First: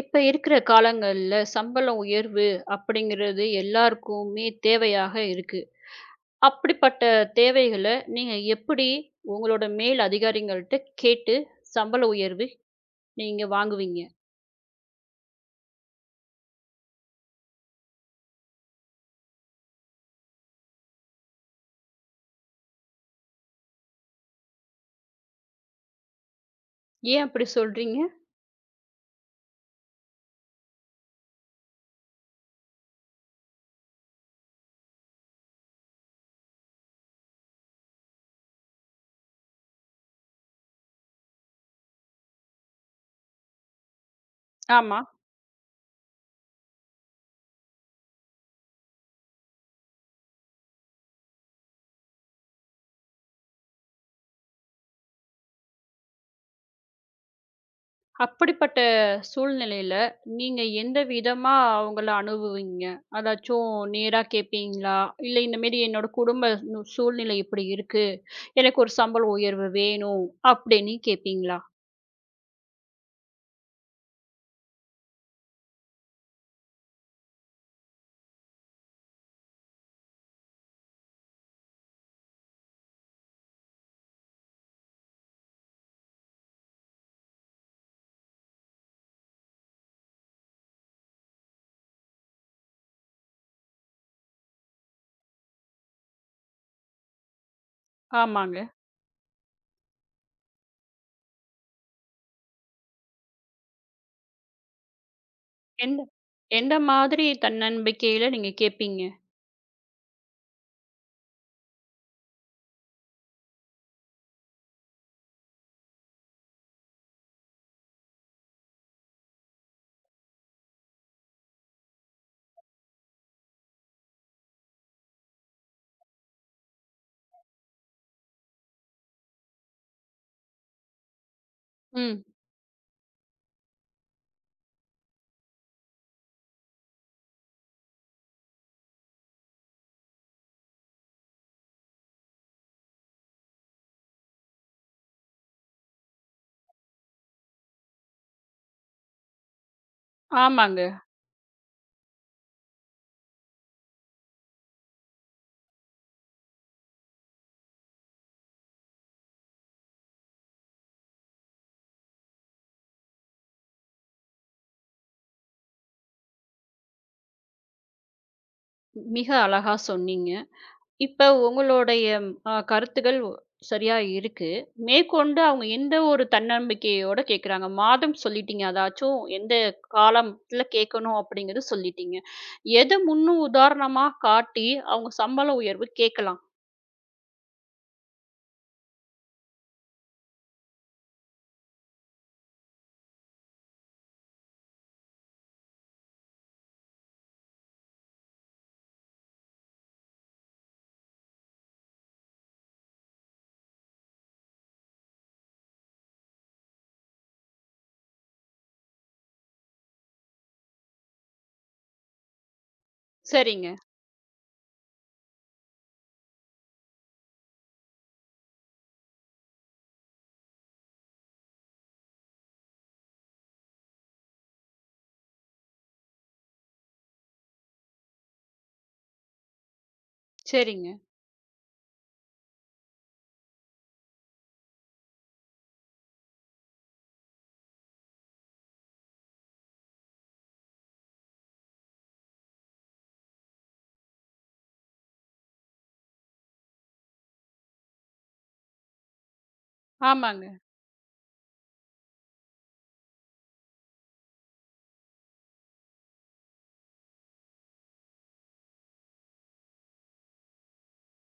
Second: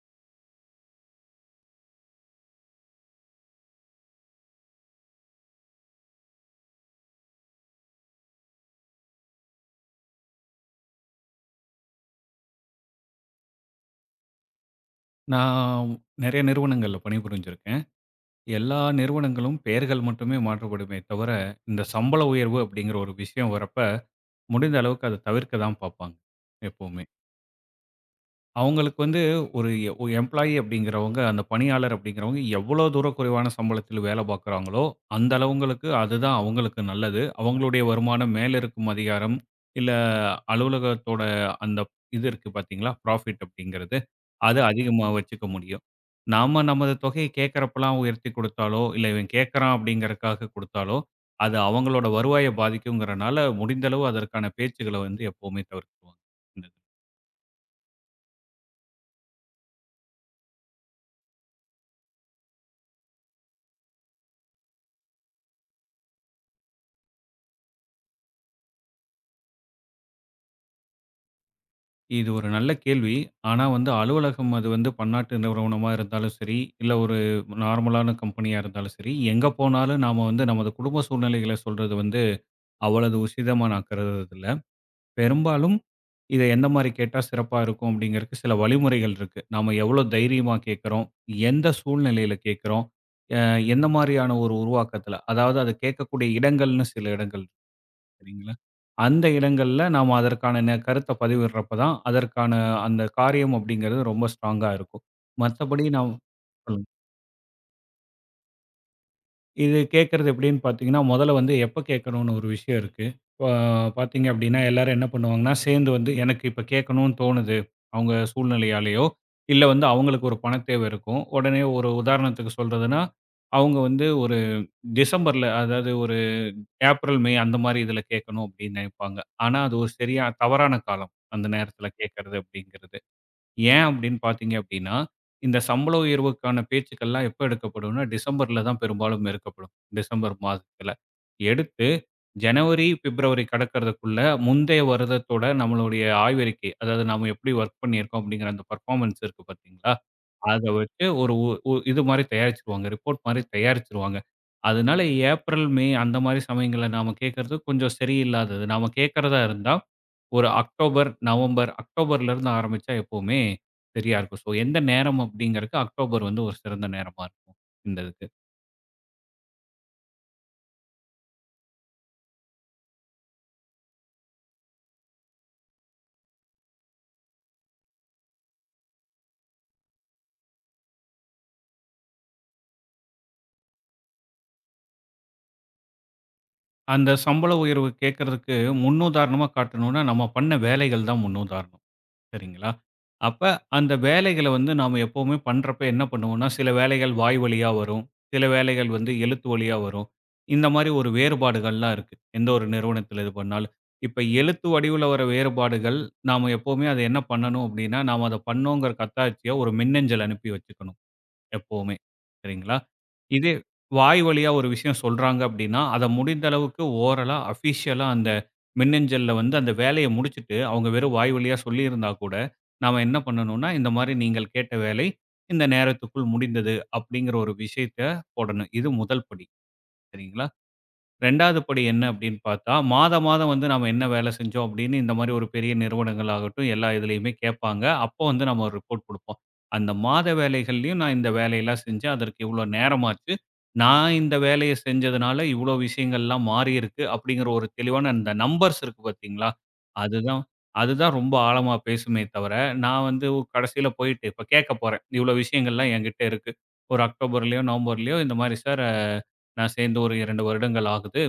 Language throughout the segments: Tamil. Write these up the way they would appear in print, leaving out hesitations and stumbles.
இப்ப இருக்கிற காலங்கள்ல சம்பள உயர்வு அப்படிங்கிறது எல்லாருக்குமே தேவையாக இருக்கு. அப்படிப்பட்ட தேவைகள நீங்க எப்படி உங்களோட மேல் அதிகாரிங்கள்ட்ட கேட்டு சம்பள உயர்வு நீங்க வாங்குவீங்க? நான் நெறைய நிறுவனங்கள்ல பணிபுரிஞ்சிருக்கேன். எல்லா நிறுவனங்களும் பெயர்கள் மட்டுமே மாற்றப்படுமே தவிர, இந்த சம்பள உயர்வு அப்படிங்கிற ஒரு விஷயம் வரப்ப, முடிந்த அளவுக்கு அத தவிர்க்க தான் பார்ப்பாங்க, எப்பவுமே. ஏன் அப்படி சொல்றீங்க? அவங்களுக்கு வந்து ஒரு எம்ப்ளாயி அப்படிங்கிறவங்க, அந்த பணியாளர் அப்படிங்கிறவங்க எவ்வளோ தூரம் குறைவான சம்பளத்தில் வேலை பார்க்குறாங்களோ, அந்த அளவுங்களுக்கு அதுதான் அவங்களுக்கு நல்லது. அவங்களுடைய வருமானம் மேல இருக்கும் அதிகாரம், இல்ல அலுவலகத்தோட அந்த இது இருக்கு பார்த்தீங்களா? புராஃபிட் அப்படிங்கிறது, அது ஆமா, ஆமா. அதிகமா வச்சுக்க முடியும். நாம நமது தொகையை கேட்கிறப்பலாம் உயர்த்தி கொடுத்தாலோ, இல்ல இவன் கேட்கிறான் அப்படிங்கிறக்காக கொடுத்தாலோ, அது அவங்களோட வருவாய பாதிக்குங்கிறனால முடிந்த அளவு அதற்கான பேச்சுக்கள வந்து எப்பவுமே தவிர்த்துருவாங்க. அப்படிப்பட்ட சூழ்நிலையில நீங்க எந்த விதமா அவங்கள அணுகுவீங்க? அதாச்சும் நேரா கேட்பீங்களா? இல்ல இந்த மாரி என்னோட குடும்ப நு சூழ்நிலை இப்படி இருக்கு. எனக்கு ஒரு சம்பள உயர்வு வேணும் அப்படின்னு கேட்பீங்களா? இது ஒரு நல்ல கேள்வி. ஆனா வந்து அலுவலகம் அது வந்து பன்னாட்டு நிறுவனமா இருந்தாலும் சரி, இல்ல ஒரு நார்மலான கம்பெனியா இருந்தாலும் சரி, எங்க போனாலும் நாம வந்து நமது குடும்ப சூழ்நிலைகள சொல்றது வந்து அவ்வளவு உசிதமா நான் கருதுறதில்ல. பெரும்பாலும் இத எந்த மாரி கேட்டா சிறப்பா இருக்கும் அப்படிங்கிறதுக்கு சில வழிமுறைகள் இருக்கு. நாம எவ்வளோ தைரியமா கேட்கிறோம், எந்த சூழ்நிலையில கேட்கிறோம், அ எந்த மாரியான ஒரு உருவாக்கத்தில, அதாவது அத கேட்கக்கூடிய இடங்கள்னு சில இடங்கள், சரிங்களா? ஆமாங்க. அந்த இடங்கள்ல நாம அதற்கான கருத்த பதிவிடுறப்ப தான், அதற்கான அந்த காரியம் அப்படிங்கிறது ரொம்ப ஸ்ட்ராங்கா இருக்கும். மத்தபடி எந்த நாம் எந்த சொல்லுங்க. மாதிரி தன்னம்பிக்கையில நீங்க கேட்பீங்க? இது கேட்கறது எப்படின்னு பார்த்தீங்கன்னா, முதல்ல வந்து எப்ப கேட்கணும்னு ஒரு விஷயம் இருக்கு. இப்ப பார்த்தீங்க அப்படின்னா, எல்லாரும் என்ன பண்ணுவாங்கன்னா, சேர்ந்து வந்து எனக்கு இப்ப கேட்கணும்னு தோணுது. அவங்க சூழ்நிலையாலயோ, இல்ல வந்து அவங்களுக்கு ஒரு பணத் தேவை இருக்கும். உடனே ஒரு உதாரணத்துக்கு சொல்றதுன்னா, அவங்க வந்து ஒரு டிசம்பர்ல அதாவது ஒரு ஏப்ரல், மே அந்த மாரி இதில கேட்கணும் அப்படின்னு நினைப்பாங்க. ஆனா, அது ஒரு சரியா தவறான காலம். அந்த நேரத்தில ம். கேட்கறது அப்படிங்கிறது. ஏன் அப்படின்னு பார்த்தீங்க அப்படின்னா, இந்த சம்பள உயர்வுக்கான பேச்சுக்கள்லாம் எப்ப எடுக்கப்படும்னா, டிசம்பர்ல தான் பெரும்பாலும் எடுக்கப்படும். டிசம்பர் மாதத்தில எடுத்து ஜனவரி, பிப்ரவரி கடக்கிறதுக்குள்ள முந்தைய வருடத்தோட நம்மளுடைய ஆய்வறிக்கை, அதாவது நாம எப்படி வொர்க் பண்ணியிருக்கோம் அப்படிங்கிற அந்த பெர்ஃபார்மன்ஸ் இருக்கு பார்த்தீங்களா? அத ஆமாங்க. வச்சு ஒரு உ உ இது மாரி தயாரிச்சுருவாங்க. ரிப்போர்ட் மாரி தயாரிச்சுருவாங்க. அதனால ஏப்ரல், மே அந்த மாரி சமயங்கள்ல நாம கேட்கறது கொஞ்சம் சரியில்லாதது. நாம கேட்கறதா இருந்தா, ஒரு அக்டோபர், நவம்பர், அக்டோபர்லருந்து ஆரம்பிச்சா எப்பவுமே சரியா இருக்கும். ஸோ எந்த நேரம் அப்படிங்கிறதுக்கு அக்டோபர் வந்து ஒரு சிறந்த நேரமா இருக்கும், இந்த இதுக்கு. மிக அழகா சொன்னீங்க. இப்ப உங்களுடைய கருத்துக்கள் சரியா இருக்கு. மேற்கொண்டு அவங்க எந்த ஒரு தன்னம்பிக்கையோட கேட்குறாங்க? மாதம் சொல்லிட்டீங்க. அதாச்சும் எந்த காலத்துல கேட்கணும் அப்படிங்கிறது சொல்லிட்டீங்க. எத முன்னுதாரணமா காட்டி அவங்க சம்பள உயர்வு கேட்கலாம். அந்த சம்பள உயர்வு கேட்கறதுக்கு முன்னுதாரணமா காட்டணும்னா, நம்ம பண்ண வேலைகள் தான் முன்னுதாரணம். சரிங்களா? அப்ப அந்த வேலைகள வந்து நாம எப்பவுமே பண்றப்ப என்ன பண்ணுவோம்னா, சில வேலைகள் வாய் வழியா வரும். சில வேலைகள் வந்து எழுத்து வழியா வரும். இந்த மாரி ஒரு வேறுபாடுகள்லாம் இருக்கு, எந்த ஒரு நிறுவனத்தில இது பண்ணாலும். இப்ப எழுத்து வடிவில வர வேறுபாடுகள், நாம எப்பவுமே அத என்ன பண்ணணும் அப்டின்னா, நாம அத பண்ணோங்கிற கத்தாட்சிய ஒரு மின்னஞ்சல் அனுப்பி வச்சுக்கணும், எப்பவுமே. சரிங்களா? இதே சரிங்க, வாய் வழியா ஒரு விஷயம் சொல்றாங்க அப்டின்னா, அத முடிந்த அளவுக்கு ஓரலா, அஃபிஷியலா அந்த மின்னஞ்சல்ல வந்து அந்த வேலைய முடிச்சுட்டு, அவங்க வெறும் வாய் வழியா சொல்லியிருந்தா கூட, நாம என்ன பண்ணணும்னா, இந்த மாரி நீங்கள் கேட்ட வேலை இந்த நேரத்துக்குள் முடிந்தது அப்டிங்கிற ஒரு விஷயத்த போடணும். இது முதல் படி. சரிங்களா? சரிங்க. 2வது படி என்ன அப்படின்னு பார்த்தா, மாதம் மாதம் வந்து நாம என்ன வேலை செஞ்சோம் அப்படின்னு இந்த மாதிரி ஒரு பெரிய நிறுவனங்கள் ஆகட்டும், எல்லா இதுலயுமே கேட்பாங்க. அப்போ வந்து நம்ம ஒரு ரிப்போர்ட் குடுப்போம். அந்த மாத வேலைகள்லயும் நான் இந்த வேலையெல்லாம் செஞ்சேன். அதற்கு இவ்வளோ நேரமாச்சு. நான் இந்த வேலைய செஞ்சதுனால இவ்வளோ விஷயங்கள்லாம் மாறியிருக்கு அப்படிங்கிற ஒரு தெளிவான அந்த நம்பர்ஸ் இருக்கு பார்த்தீங்களா? அதுதான் ஆமாங்க. அதுதான் ரொம்ப ஆழமா பேசுமே தவிர, நான் வந்து கடைசியில போயிட்டு இப்ப கேட்க போறேன். இவ்வளோ விஷயங்கள்லாம் என்கிட்ட இருக்கு. ஒரு அக்டோபர்லயோ, நவம்பர்லயோ இந்த மாதிரி, சார் நான் சேர்ந்து ஒரு 2 வருடங்கள் ஆகுது.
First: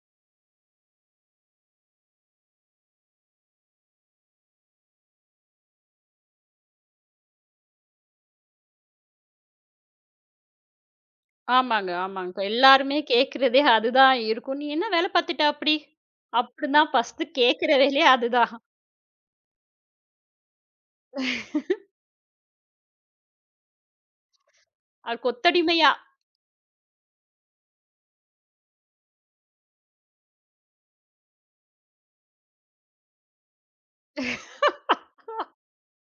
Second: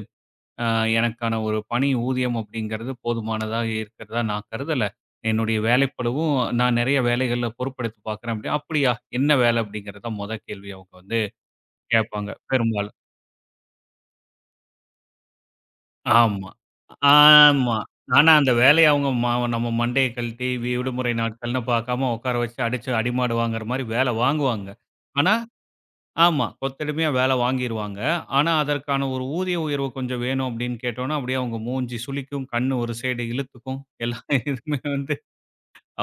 அ எனக்கான ஒரு பணி ஊதியம் அப்படிங்கிறது போதுமானதா இருக்கிறதா நான் கருதல. என்னுடைய வேலைப்பளுவும் நான் நெறைய வேலைகள்ல பொறுப்பெடுத்து பார்க்குறேன் அப்படி. அப்படியா? என்ன வேலை அப்படிங்கிறது தான் மொத கேள்வி அவங்க வந்து ஆமாங்க, ஆமாங்க. கேட்பாங்க இப்ப பெரும்பாலும். எல்லாருமே கேட்கிறதே அதுதான் இருக்கும். "நீ என்ன வேலை பார்த்துட்ட அப்படி?" ஆமா. அப்படிதான் ஃபர்ஸ்ட் கேட்கிற ஆமா. வேலையே ஆனா அந்த அதுதான். வேலைய அவங்க நம்ம மண்டைய கழட்டி விடுமுறை நாட்கள்னு பார்க்காம உட்கார வச்சு அடிச்சு அடிமாடு வாங்குற மாரி வேலை வாங்குவாங்க. அது ஆனா கொத்தடிமையா. ஆமா, கொத்தடிமையா வேலை வாங்கிருவாங்க. ஆனா, அதற்கான ஒரு ஊதிய உயர்வு கொஞ்சம் வேணும் அப்படின்னு கேட்டோம்னா, அப்படியே அவங்க மூஞ்சி சுளிக்கும், கண்ணு ஒரு சைடு இழுத்துக்கும். எல்லா இதுமே வந்து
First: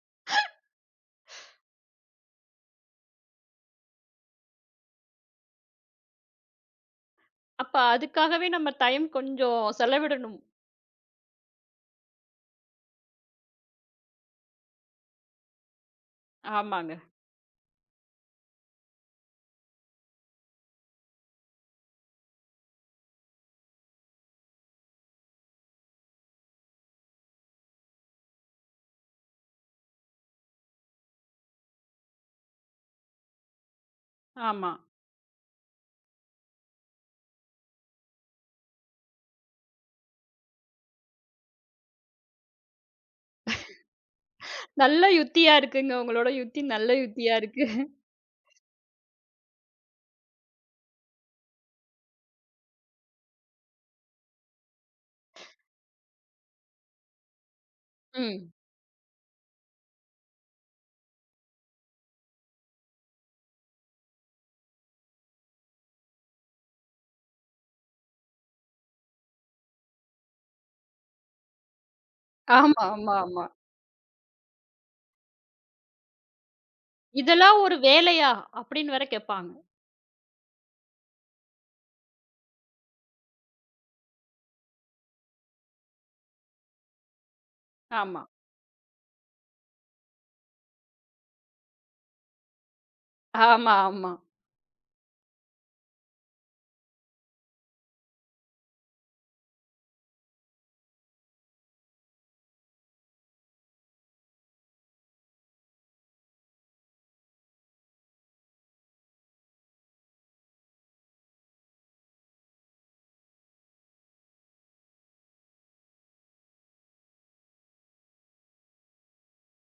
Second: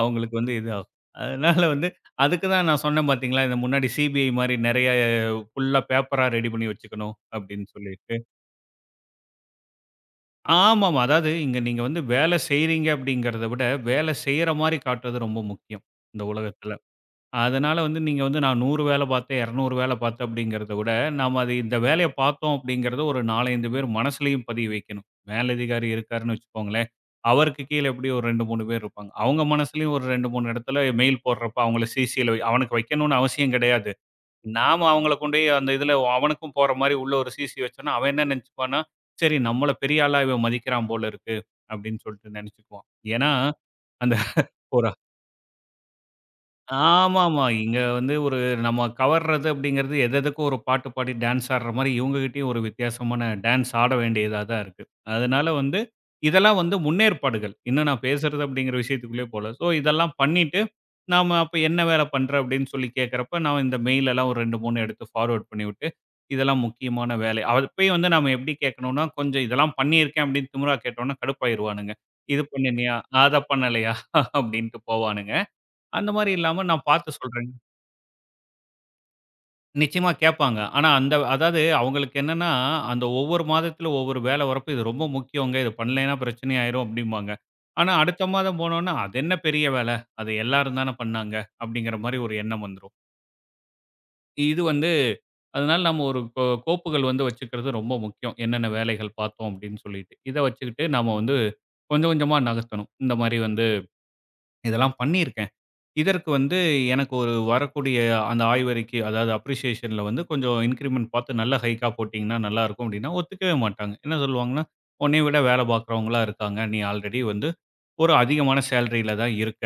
அவங்களுக்கு வந்து இதாகும். அதனால வந்து அதுக்கு தான் நான் சொன்னேன் பார்த்தீங்களா, இந்த முன்னாடி சிபிஐ மாரி நெறைய ஃபுல்லா பேப்பரா ரெடி பண்ணி வச்சுக்கணும் அப்படின்னு அப்ப சொல்லிட்டு. அதுக்காகவே நம்ம டைம் கொஞ்சம் செலவிடணும். ஆமாமா. அதாவது இங்க நீங்க வந்து வேலை செய்றீங்க அப்படிங்கிறத விட, வேலை செய்ற மாரி காட்டுறது ரொம்ப முக்கியம், இந்த உலகத்துல. ஆமாங்க. அதனால வந்து நீங்க வந்து நான் 100 வேலை பார்த்தேன், 200 வேலை பார்த்தேன் அப்படிங்கிறத விட, நாம அது இந்த வேலைய பார்த்தோம் அப்படிங்கிறத ஒரு 4, 5 பேர் மனசுலயும் பதிய வைக்கணும். மேலதிகாரி இருக்காருன்னு வச்சுக்கோங்களேன், அவருக்கு கீழ எப்படியும் ஒரு 2, 3 பேர் இருப்பாங்க. அவங்க மனசுலயும் ஒரு 2, 3 இடத்துல மெயில் போடுறப்ப அவங்கள சிசில வை அவனுக்கு வைக்கணும்னு அவசியம் கிடையாது. ஆமா. நாம அவங்கள கொண்டு போய் அந்த இதுல அவனுக்கும் போற மாரி உள்ள ஒரு சிசி வச்சோம்னா, அவன் என்ன நினைச்சுப்பான்னா, சரி நம்மள பெரிய ஆளா இவன் மதிக்கிறான் போல இருக்கு அப்படின்னு சொல்லிட்டு நினைச்சுக்குவான். ஏன்னா, அந்த ஒரு நல்ல யுக்தியா இருக்குங்க. உங்களோட யுக்தி நல்ல யுக்தியா ஆமாமா, இருக்கு. இங்க வந்து ஒரு நம்ம கவர்றது அப்படிங்கிறது எதெதுக்கும் ஒரு பாட்டு பாடி டான்ஸ் ஆடுற மாரி, இவங்ககிட்டயும் ஒரு வித்தியாசமான டான்ஸ் ஆட வேண்டியதா தான் இருக்கு. அதனால வந்து இதெல்லாம் வந்து முன்னேற்பாடுகள். இன்னும் நான் பேசுறது ம். அப்படிங்கிற விஷயத்துக்குள்ளயே போல. ஸோ இதெல்லாம் பண்ணிட்டு, நாம அப்ப என்ன வேலை பண்ற அப்படின்னு சொல்லி கேட்கிறப்ப, நான் இந்த மெயில் எல்லாம் ஒரு 2, 3 எடுத்து ஃபார்வர்ட் பண்ணிவிட்டு, இதெல்லாம் முக்கியமான வேலை. அப்பயும் வந்து நாம எப்படி கேட்கணும்னா, கொஞ்சம் இதெல்லாம் பண்ணியிருக்கேன் அப்படின்னு திமிரா கேட்டோம்னா கடுப்பாயிருவானுங்க. இது ஆமா, பண்ணினியா? ஆமா, அத ஆமா. பண்ணலையா? அப்படின்ட்டு போவானுங்க. அந்த மாரி இல்லாம நான் பார்த்து சொல்றேங்க. "இதெல்லாம் ஒரு வேலையா?" அப்படின்னு வேற கேட்பாங்க. நிச்சயமா கேட்பாங்க. ஆனா அந்த அதாவது அவங்களுக்கு என்னன்னா, அந்த ஒவ்வொரு மாதத்தில ஒவ்வொரு வேல வரப்ப இது ரொம்ப முக்கியங்க. இது பண்ணலைன்னா பிரச்சனை ஆயிரும் அப்டிம்பாங்க. ஆனா ஆமா. அடுத்த மாதம் போனோம்னா, அது என்ன பெரிய வேல? அது எல்லாரும் தானே பண்ணாங்க. அப்டிங்கிற மாரி ஒரு எண்ணம் வந்துரும். ஆமா, ஆமா. இது வந்து அதனால நம்ம ஒரு கோப்புகள் வந்து வச்சுக்கிறது ரொம்ப முக்கியம். என்னென்ன வேலைகள் பார்த்தோம் அப்டின்னு சொல்லிட்டு, இத வச்சுக்கிட்டு நாம வந்து கொஞ்சம் கொஞ்சமா நகர்த்தணும். இந்த மாரி வந்து இதெல்லாம் பண்ணியிருக்கேன். இதற்கு வந்து எனக்கு ஒரு வரக்கூடிய அந்த ஆய்வறிக்கை, அதாவது அப்ரிசியேஷன்ல வந்து கொஞ்சம் இன்கிரிமென்ட் பார்த்து நல்ல ஹைக்கா போட்டீங்கன்னா நல்லாருக்கும் அப்டின்னா, ஒத்துக்கவே மாட்டாங்க. என்ன சொல்லுவாங்கன்னா, "உன்னைய விட வேல பார்க்குறவங்களா இருக்காங்க. நீ ஆல்ரெடி வந்து ஒரு அதிகமான சேலரில தான் இருக்க"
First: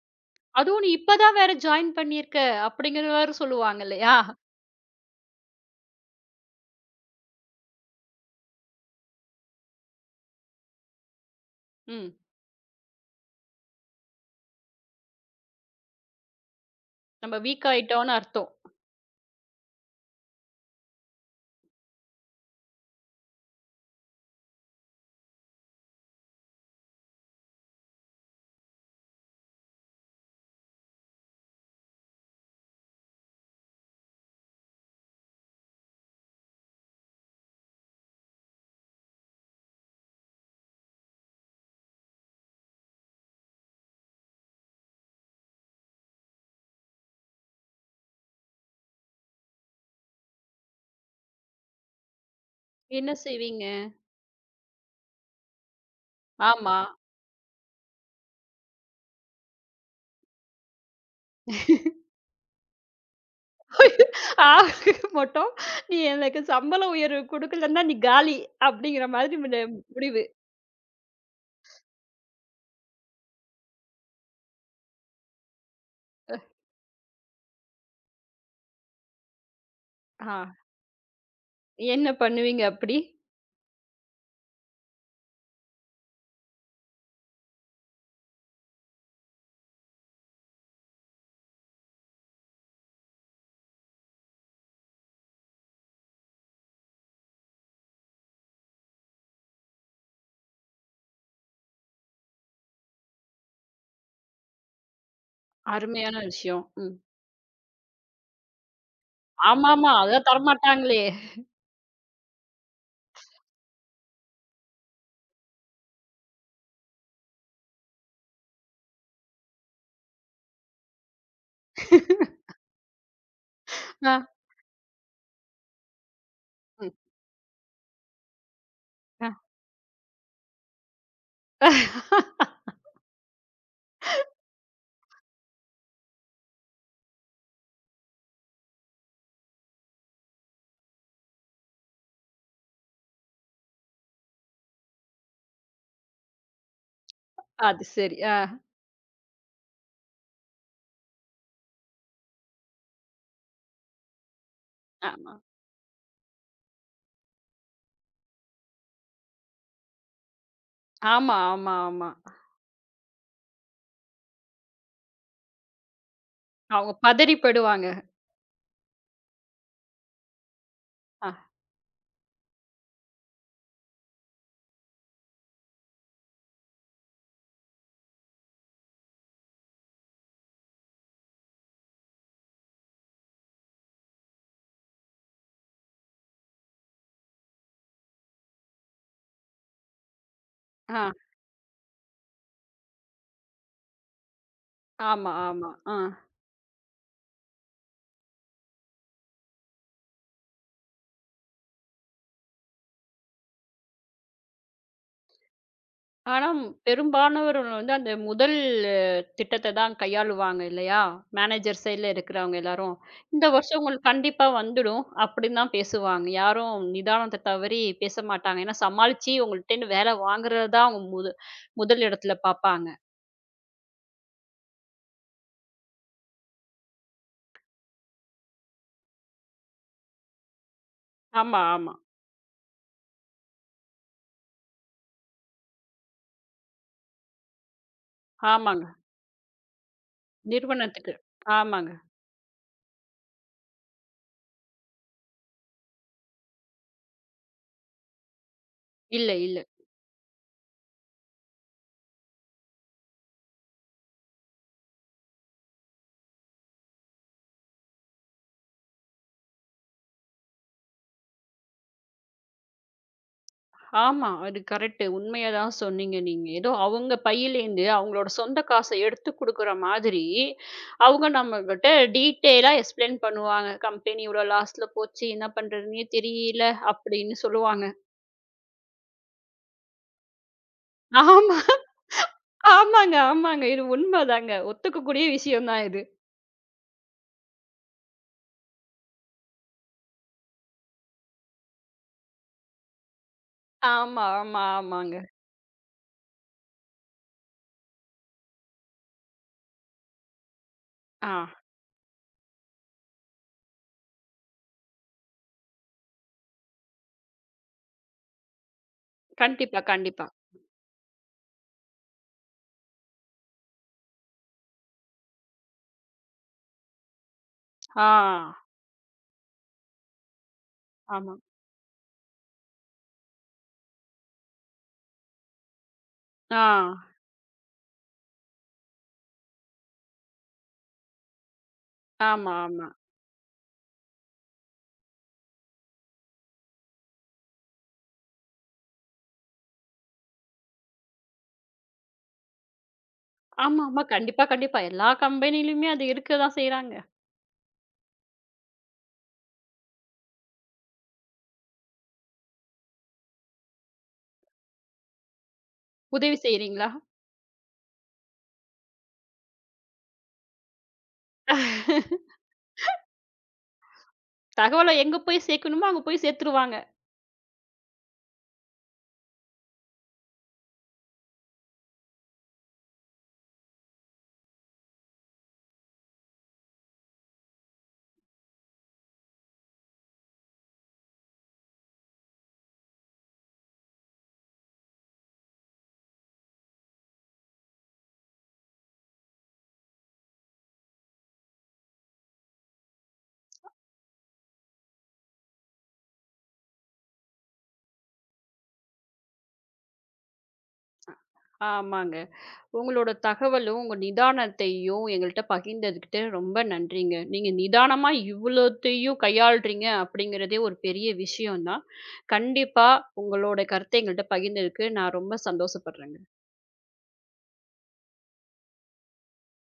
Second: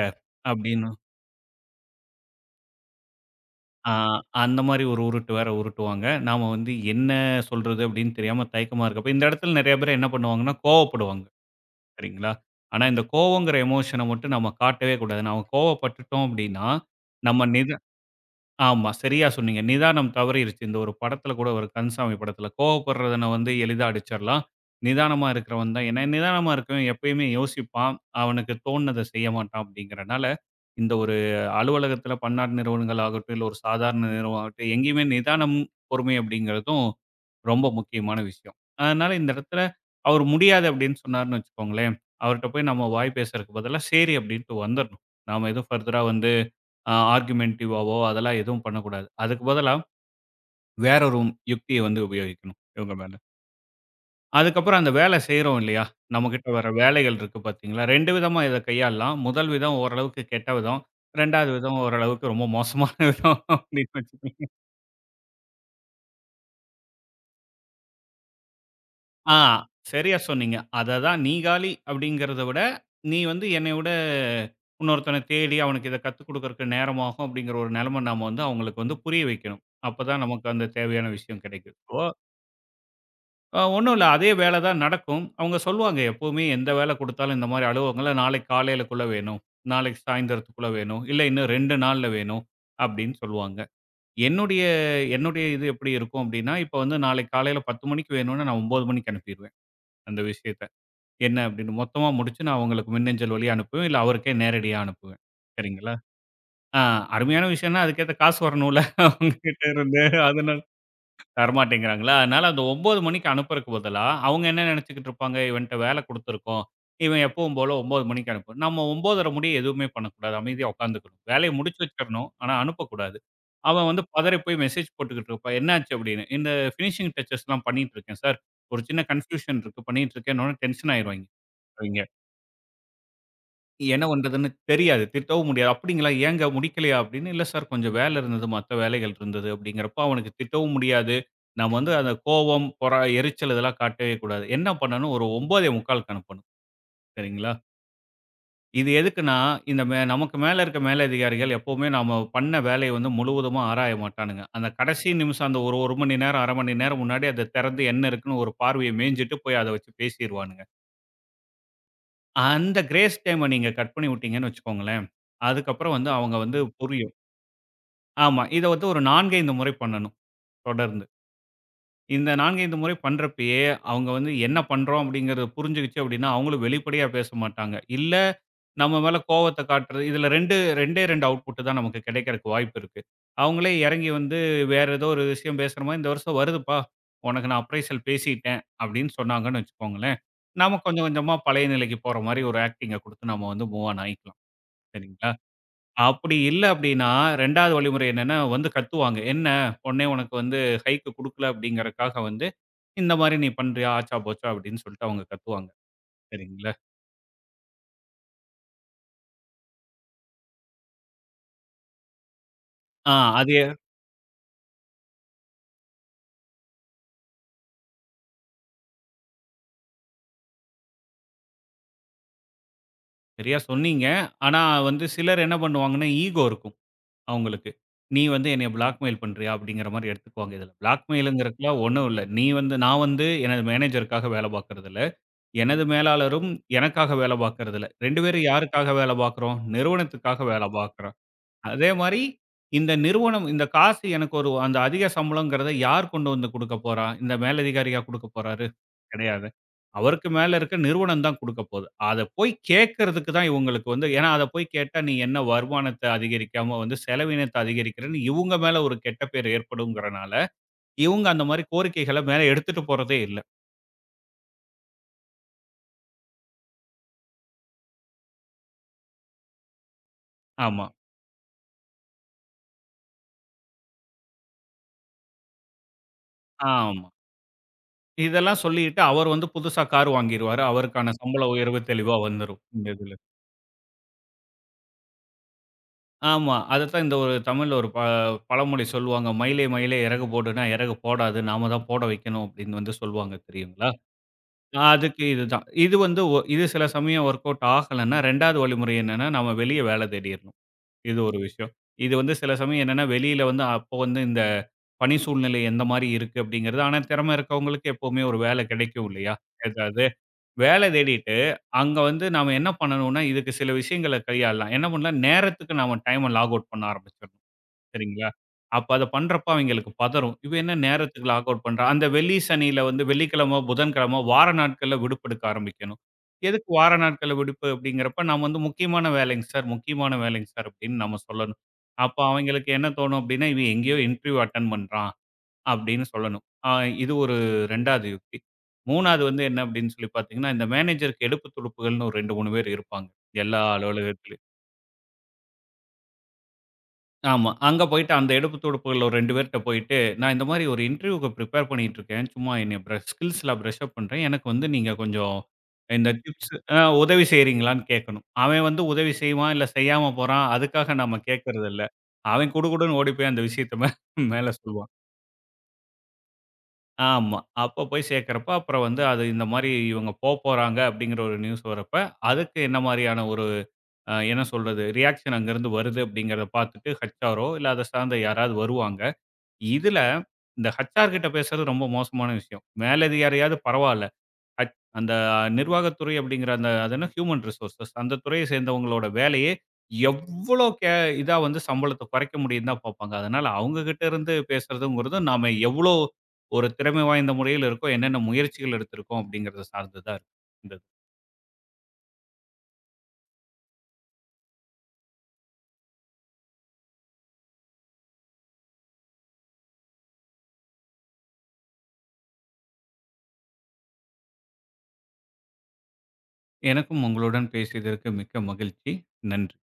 "அதுவும் நீ அப்டின்னு. இப்ப தான் வேற ஜாயின் பண்ணியிருக்க" அப்படிங்கிற வேற சொல்லுவாங்க ஆ இல்லையா? அந்த மாரி ஒரு உருட்டு வேற உருட்டுவாங்க. நாம வந்து என்ன சொல்றது அப்டின்னு தெரியாம தயக்கமா இருக்கப்ப, இந்த இடத்துல நெறைய பேர் என்ன பண்ணுவாங்கன்னா, கோவப்படுவாங்க. ம். சரிங்களா? ஆனா இந்த கோவங்கிற எமோஷன மட்டும் நம்ம காட்டவே கூடாது. நாம கோவப்பட்டுட்டோம் அப்டின்னா, நம்ம நம்ம வீக் ஆயிட்டோம்னு அர்த்தம். ஆமா, சரியா சொன்னீங்க. நிதானம் தவறிருச்சு. இந்த ஒரு படத்துல கூட ஒரு கந்தசாமி படத்துல கோவப்படுறவன வந்து எளிதா அடிச்சிடலாம். நிதானமா இருக்கிறவன் தான், ஏன்னா நிதானமா இருக்கவன் எப்பயுமே யோசிப்பான். அவனுக்கு தோணுனத செய்ய மாட்டான் அப்படிங்கிறனால, இந்த ஒரு அலுவலகத்துல பன்னாட்டு நிறுவனங்கள் ஆகட்டும், இல்ல ஒரு சாதாரண நிறுவனம் ஆகட்டும், எங்கேயுமே நிதானம், பொறுமை அப்படிங்கிறதும் ரொம்ப முக்கியமான விஷயம். அதனால இந்த இடத்துல அவர் முடியாது அப்படின்னு சொன்னாருன்னு வச்சுக்கோங்களேன், அவர்ட்ட போய் நம்ம வாய் பேசுறதுக்கு பதிலா சரி அப்படின்ட்டு வந்துரணும். நாம எதுவும் ஃபர்தரா வந்து ஆர்குமென்டிவாவோ அதெல்லாம் எதுவும் பண்ணக்கூடாது. அதுக்கு பதிலா வேற ஒரு யுக்திய வந்து உபயோகிக்கணும் இவங்க என்ன மேல. செய்வீங்க? அதுக்கப்புறம் அந்த வேலை செய்றோம் இல்லையா? நம்மகிட்ட வர ஆமா. வேலைகள் இருக்கு பார்த்தீங்களா? 2 விதமா இத கையாளலாம். முதல் விதம் ஓரளவுக்கு கெட்ட விதம். 2வது விதம் ஓரளவுக்கு ரொம்ப மோசமான விதம் அப்படின்னு ஆ வச்சுக்கோங்க. மட்டும் "நீ எனக்கு சம்பள உயர்வு குடுக்கலன்னா, நீ காலி" அப்படிங்கிற மாதிரி ஆ சரியா முடிவு. சொன்னீங்க. அததான், நீங்காலி அப்படிங்கிறத விட, நீ வந்து என்னை விட இன்னொருத்தன தேடி அவனுக்கு இத கத்துக் அ, குடுக்கறக்கு நேரமாகும் அப்படிங்கிற ஒரு நிலைமை நாம வந்து அவங்களுக்கு வந்து புரிய வைக்கணும். அப்பதான் ஆ நமக்கு அந்த தேவையான விஷயம் கிடைக்கும். என்ன பண்ணுவீங்க அப்படி? ஒண்ணும் இல்ல. அதே வேல தான் நடக்கும். அவங்க சொல்லுவாங்க, எப்பவுமே எந்த வேல குடுத்தாலும் இந்த மாரி அலுவலகங்கள்ல நாளைக்கு காலையிலக்குள்ள வேணும். நாளைக்கு சாயந்தரத்துக்குள்ள வேணும். இல்ல இன்னும் 2 நாள்ல வேணும் அப்படின்னு சொல்லுவாங்க. என்னுடைய என்னுடைய இது எப்படி இருக்கும் அப்படின்னா, இப்ப வந்து நாளைக்கு காலையில 10 மணிக்கு வேணும்னா, நான் 9 மணிக்கு அனுப்பிருவேன் அந்த விஷயத்த. என்ன அப்படின்னு மொத்தமா முடிச்சு நான் அவங்களுக்கு மின்னஞ்சல் வழியா அனுப்புவேன். இல்ல அவருக்கே நேரடியா அனுப்புவேன். சரிங்களா? அருமையான விஷயம். ஆ ம். அருமையான விஷயம்னா அதுக்கேத்த காசு வரணும்ல அவங்க கிட்ட ஆமாமா. இருந்து. அதெல்லாம் அதனால தரமாட்டாங்களே. தரமாட்டேங்கிறாங்களா? அதனால அந்த 9 மணிக்கு அனுப்புறக்கு பதிலா, அவங்க என்ன நெனச்சுக்கிட்டு இருப்பாங்க, "இவன்ட்ட வேல குடுத்துருக்கோம். இவன் எப்பவும் போல 9 மணிக்கு அனுப்பு." நம்ம 9:30 முடிய எதுவுமே பண்ணக்கூடாது. அமைதியா உட்காந்துக்கணும். வேலைய முடிச்சு வச்சிரணும். ஆனா அனுப்பக்கூடாது. அவன் வந்து ஆ, பதறி போய் மெசேஜ் போட்டுக்கிட்டு இருப்பான். "என்னாச்சு?" அப்படின்னு. "இந்த ம், ஃபினிஷிங் டச்சஸ்லாம் பண்ணிட்டு இருக்கேன் சார். ஒரு சின்ன ஆ. கன்ஃப்யூஷன் இருக்கு. பண்ணிட்டு இருக்கேன்." டென்ஷன் ஆயிருவாய்ங்க அவைங்க. என்ன பண்றதுன்னு தெரியாது. திட்டவும் முடியாது. "அப்படிங்களா? ஏங்க முடிக்கலையா?" அப்படின்னு, "இல்ல சார் கொஞ்சம் வேலை இருந்தது. மத்த வேலைகள் இருந்தது." அப்படிங்கிறப்போ அவனுக்கு திட்டவும் முடியாது. நம்ம வந்து அந்த கோவம், பொறா எரிச்சல் இதெல்லாம் காட்டவே கூடாது. என்ன பண்ணணும்? ஒரு 9:45க்கு அனுப்பணும். சரிங்களா? அது சரி. இது எதுக்குன்னா, இந்த நமக்கு மேல இருக்க மேலதிகாரிகள் எப்பவுமே நாம பண்ண வேலைய வந்து முழுவதுமா ஆராய மாட்டானுங்க. அந்த கடைசி ஆமா. நிமிஷம் அந்த ஒரு 1 மணி நேரம், 1/2 மணி நேரம் முன்னாடி அத திறந்து என்ன இருக்குன்னு ஒரு பார்வைய மேய்ஞ்சுட்டு போய் அத வச்சு பேசிருவானுங்க. ஆமா, ஆமா, ஆமா. அந்த கிரேஸ் டைம நீங்க கட் பண்ணி விட்டீங்கன்னு வச்சுக்கோங்களேன், அதுக்கப்புறம் வந்து அவங்க வந்து அவங்க புரியும். பதறிப்படுவாங்க. ஆமா. இத வந்து ஒரு 4, 5 முறை பண்ணணும் தொடர்ந்து. ஆ, இந்த 4, 5 முறை பண்றப்பயே, அவங்க வந்து என்ன பண்றோம் அப்படிங்கிறத புரிஞ்சுகிச்சு அப்படின்னா, அவங்களும் வெளிப்படையா பேச மாட்டாங்க. இல்ல நம்ம மேல கோவத்த காட்டுறது. இதுல 2 2டே 2 அவுட்புட் தான் நமக்கு கிடைக்கிறக்கு வாய்ப்பு இருக்கு. அவங்களே இறங்கி வந்து வேற ஏதோ ஒரு விஷயம் பேசுற மாரி, "இந்த வருஷம் வருதுப்பா, உனக்கு நான் அப்ரைசல் பேசிட்டேன்" அப்படின்னு சொன்னாங்கன்னு வச்சுக்கோங்களேன். நாம கொஞ்சம் ஆ. கொஞ்சமா பழைய நிலைக்கு போற மாரி ஒரு ஆக்டிங்க குடுத்து நம்ம வந்து மூவ் ஆன் ஆயிக்கலாம். ஆமா, சரிங்களா? ஆமா. ஆ. அப்படி இல்ல அப்படின்னா, 2வது வழிமுறை என்னன்னா வந்து கத்துவாங்க. "என்ன உடனே உனக்கு வந்து ஹைக்கு குடுக்கல அப்படிங்கறக்காக வந்து, இந்த மாரி நீ பண்றியா? ஆச்சா போச்சா?" அப்படின்னு சொல்லிட்டு அவங்க கத்துவாங்க. ஆனா, சரிங்களா? பெரும்பாலானவர் வந்து அந்த முதல் திட்டத்த தான் கையாளுவாங்க இல்லையா? மேனேஜர் சைட்ல இருக்கிறவங்க எல்லாரும். ஆ இந்த அது வருஷம் உங்களுக்கு கண்டிப்பா வந்துடும் அப்படின்னு தான் பேசுவாங்க. யாரும் நிதானத்த தவறி பேச மாட்டாங்க. ஏன்னா சமாளிச்சு உங்கள்ட்டேருந்து வேலை வாங்குறது தான் அவங்க முதல் இடத்துல பார்ப்பாங்க. சரியா சொன்னீங்க. ஆனா வந்து சிலர் என்ன பண்ணுவாங்கன்னா, ஈகோ இருக்கும் அவங்களுக்கு. "நீ வந்து என்னைய பிளாக்மெயில் பண்றியா?" அப்படிங்கிற மாரி எடுத்துக்குவாங்க. இதுல ஆமா, பிளாக்மெயிலுங்கிறதுக்குலாம் ஆமா. ஒண்ணும் இல்ல. நீ வந்து நான் வந்து எனது மேனேஜருக்காக வேலை பார்க்கறதில்ல. எனது மேலாளரும் எனக்காக வேலை பார்க்கறதில்ல. 2 பேரும் ஆமாங்க. யாருக்காக வேலை பார்க்கிறோம்? நிறுவனத்துக்காக வேலை பார்க்கிறோம். நிறுவனத்துக்கு. அதே ஆமாங்க. மாரி, இந்த நிறுவனம் இந்த காசு எனக்கு ஒரு அந்த அதிக சம்பளம்ங்கிறத யார் கொண்டு வந்து குடுக்கப் போறா? இந்த மேலதிகாரியா குடுக்கப் போறாரு? இல்ல, கிடையாது. இல்ல. அவருக்கு மேல இருக்க நிறுவனம் தான் குடுக்கப் போகுது. அத போய் கேட்கறதுக்கு தான் இவங்களுக்கு வந்து ஏன்னா அத போய் கேட்டா, நீ என்ன வருமானத்த அதிகரிக்காம வந்து செலவினத்த அதிகரிக்கிறன்னு இவங்க மேல ஒரு கெட்ட பேர் ஏற்படும்ங்கிறனால, இவங்க அந்த மாரி கோரிக்கைகள மேல எடுத்துட்டு போறதே இல்ல. ஆமா. அது கரெக்ட்டு. உண்மைய தான் சொன்னீங்க நீங்க. ஏதோ அவங்க பையிலேருந்து அவங்களோட சொந்த காச எடுத்து குடுக்குற மாதிரி, ஆமா, அவங்க நம்மகிட்ட டீட்டெயிலா எக்ஸ்பிளைன் பண்ணுவாங்க. கம்பெனி இவ்ளோ லாஸ்ல போச்சு, என்ன பண்றதுன்னே தெரியல ஆமா. அப்படின்னு சொல்லுவாங்க. இதெல்லாம் சொல்லிட்டு அவர் வந்து புதுசா கார் வாங்கிருவாரு. அவருக்கான சம்பள ஆமா, உயர்வு தெளிவா வந்துரும் இந்த இதுல. ஆமாங்க, ஆமாங்க. இது உண்மதாங்க. ஒத்துக்கக்கூடிய விஷயம் தான் இது. ஆமா. அதத்தான் இந்த ஒரு தமிழ்ல ஒரு பழமொழி சொல்லுவாங்க. "மயிலே மயிலே இறகு போடுன்னா, இறகு போடாது. நாம தான் போட வைக்கணும்." அப்படின்னு வந்து சொல்லுவாங்க தெரியுங்களா? ஆமா, ஆமா, ஆமாங்க. அதுக்கு இதுதான். இது வந்து இது சில சமயம் வொர்க் அவுட் ஆகலன்னா, 2வது வழிமுறை என்னன்னா, நாம வெளிய வேலை தேடிறணும். இது ஆ. ஒரு விஷயம். இது வந்து சில சமயம் என்னன்னா, வெளியில வந்து அப்போ வந்து இந்த பணி சூழ்நிலை எந்த மாரி இருக்கு அப்படிங்கிறது, ஆனா திறமை இருக்கவங்களுக்கு எப்பவுமே ஒரு வேலை கிடைக்கும் இல்லையா? கண்டிப்பா, ஏதாவது. கண்டிப்பா. வேலை தேடிட்டு, அங்க வந்து நாம என்ன பண்ணணும்னா, இதுக்கு சில விஷயங்கள கையாளலாம். என்ன பண்ணலாம், நேரத்துக்கு நாம டைம லாக் அவுட் பண்ண ஆரம்பிச்சுரணும். ஆ. சரிங்களா? அப்ப அத பண்றப்ப அவைங்களுக்கு பதறும். "இவ என்ன நேரத்துக்கு ஆமா. லாக் அவுட் பண்றா?" அந்த வெள்ளி, சனியில வந்து வெள்ளிக்கிழம, புதன்கிழம வார நாட்கள்ல விடுப்பெடுக்க ஆரம்பிக்கணும். ஆ. எதுக்கு வார நாட்கள்ல விடுப்பு அப்படிங்கிறப்ப, நாம வந்து "முக்கியமான வேலைங்க சார், முக்கியமான வேலைங்க சார்" அப்படின்னு நம்ம சொல்லணும். அப்ப ஆமா, அவைங்களுக்கு ஆமா. என்ன தோணும் அப்படின்னா, "இவன் எங்கேயோ இன்டர்வியூ அட்டெண்ட் பண்றான்" அப்படின்னு சொல்லணும். இது ஒரு 2வது யுக்தி. 3வது வந்து என்ன அப்படின்னு சொல்லி பார்த்தீங்கன்னா, இந்த மேனேஜருக்கு எடுப்பு துடுப்புகள்னு ஒரு 2, 3 பேர் இருப்பாங்க, எல்லா ஆமாமா. அலுவலகத்திலயும். கண்டிப்பா, கண்டிப்பா. எல்லா கம்பெனிலயுமே அது இருக்க தான் செய்றாங்க. ஆமா. அங்க போயிட்டு அந்த எடுப்பு துடுப்புகள்ல ஒரு 2 பேர்ட்ட போயிட்டு, "நான் இந்த மாரி ஒரு இன்டர்வியூக்கு பிரிப்பேர் பண்ணிட்டு இருக்கேன். சும்மா என்னைய பிரஷ் ஸ்கில்ஸ்லாம் பிரஷ் அப் பண்றேன். எனக்கு வந்து நீங்க கொஞ்சம் இந்த உதவி டிப்ஸ் செய்றீங்களா? உதவி செய்றீங்களான்னு?" கேட்கணும். அவன் வந்து உதவி செய்வான், இல்ல செய்யாம போறான். அதுக்காக நாம கேட்கறதில்ல. அவன் குடுகுடுன்னு ஓடி போய் அந்த விஷயத்த மேல சொல்லுவான். தகவல எங்க போய் சேர்க்கணுமோ, அங்க போய் சேர்த்துருவாங்க. ஆமா. அப்ப போய் சேர்க்கிறப்ப, அப்புறம் வந்து அது இந்த மாரி இவங்க போப்போறாங்க அப்படிங்கிற ஒரு நியூஸ் வரப்ப, அதுக்கு என்ன மாரியான ஒரு என்ன சொல்றது? ரியாக்ஷன் அங்கருந்து வருது அப்படிங்கிறத பார்த்துட்டு ஹெச்.ஆரோ இல்ல அத சார்ந்த யாராவது வருவாங்க. இதுல இந்த ஹெச்.ஆர் கிட்ட பேசுறது ரொம்ப மோசமான விஷயம். மேலதிகாரியாவது பரவால்ல. அட் அந்த நிர்வாகத்துறை அப்படிங்கிற அந்த, அது என்ன ஹியூமன் ரிசோர்ஸஸ் அந்த துறையை சேர்ந்தவங்களோட வேலையே எவ்வளோ இதா வந்து சம்பளத்தை குறைக்க முடியும்னு தான் பார்ப்பாங்க. அதனால அவங்க கிட்ட இருந்து பேசுறதுங்கிறது நாம எவ்வளோ ஒரு திறமை வாய்ந்த முறையில இருக்கோம், என்னென்ன முயற்சிகள் எடுத்திருக்கோம் அப்படிங்கிறத சார்ந்து தான் இருக்கு இந்த இது. ஆமாங்க. உங்களோட தகவலும், உங்க நிதானத்தையும் எங்கள்ட்ட பகிர்ந்ததுக்கிட்டு ரொம்ப நன்றிங்க. நீங்க நிதானமா இவ்வளத்தையும் கையாள்றீங்க அப்படிங்கிறதே ஒரு பெரிய விஷயம் தான். கண்டிப்பா உங்களோட கருத்த எங்கள்ட்ட பகிர்ந்ததுக்கு நான் ரொம்ப சந்தோஷப்படுறேங்க. எனக்கும் உங்களுடன் பேசியதற்கு மிக்க மகிழ்ச்சி. நன்றி.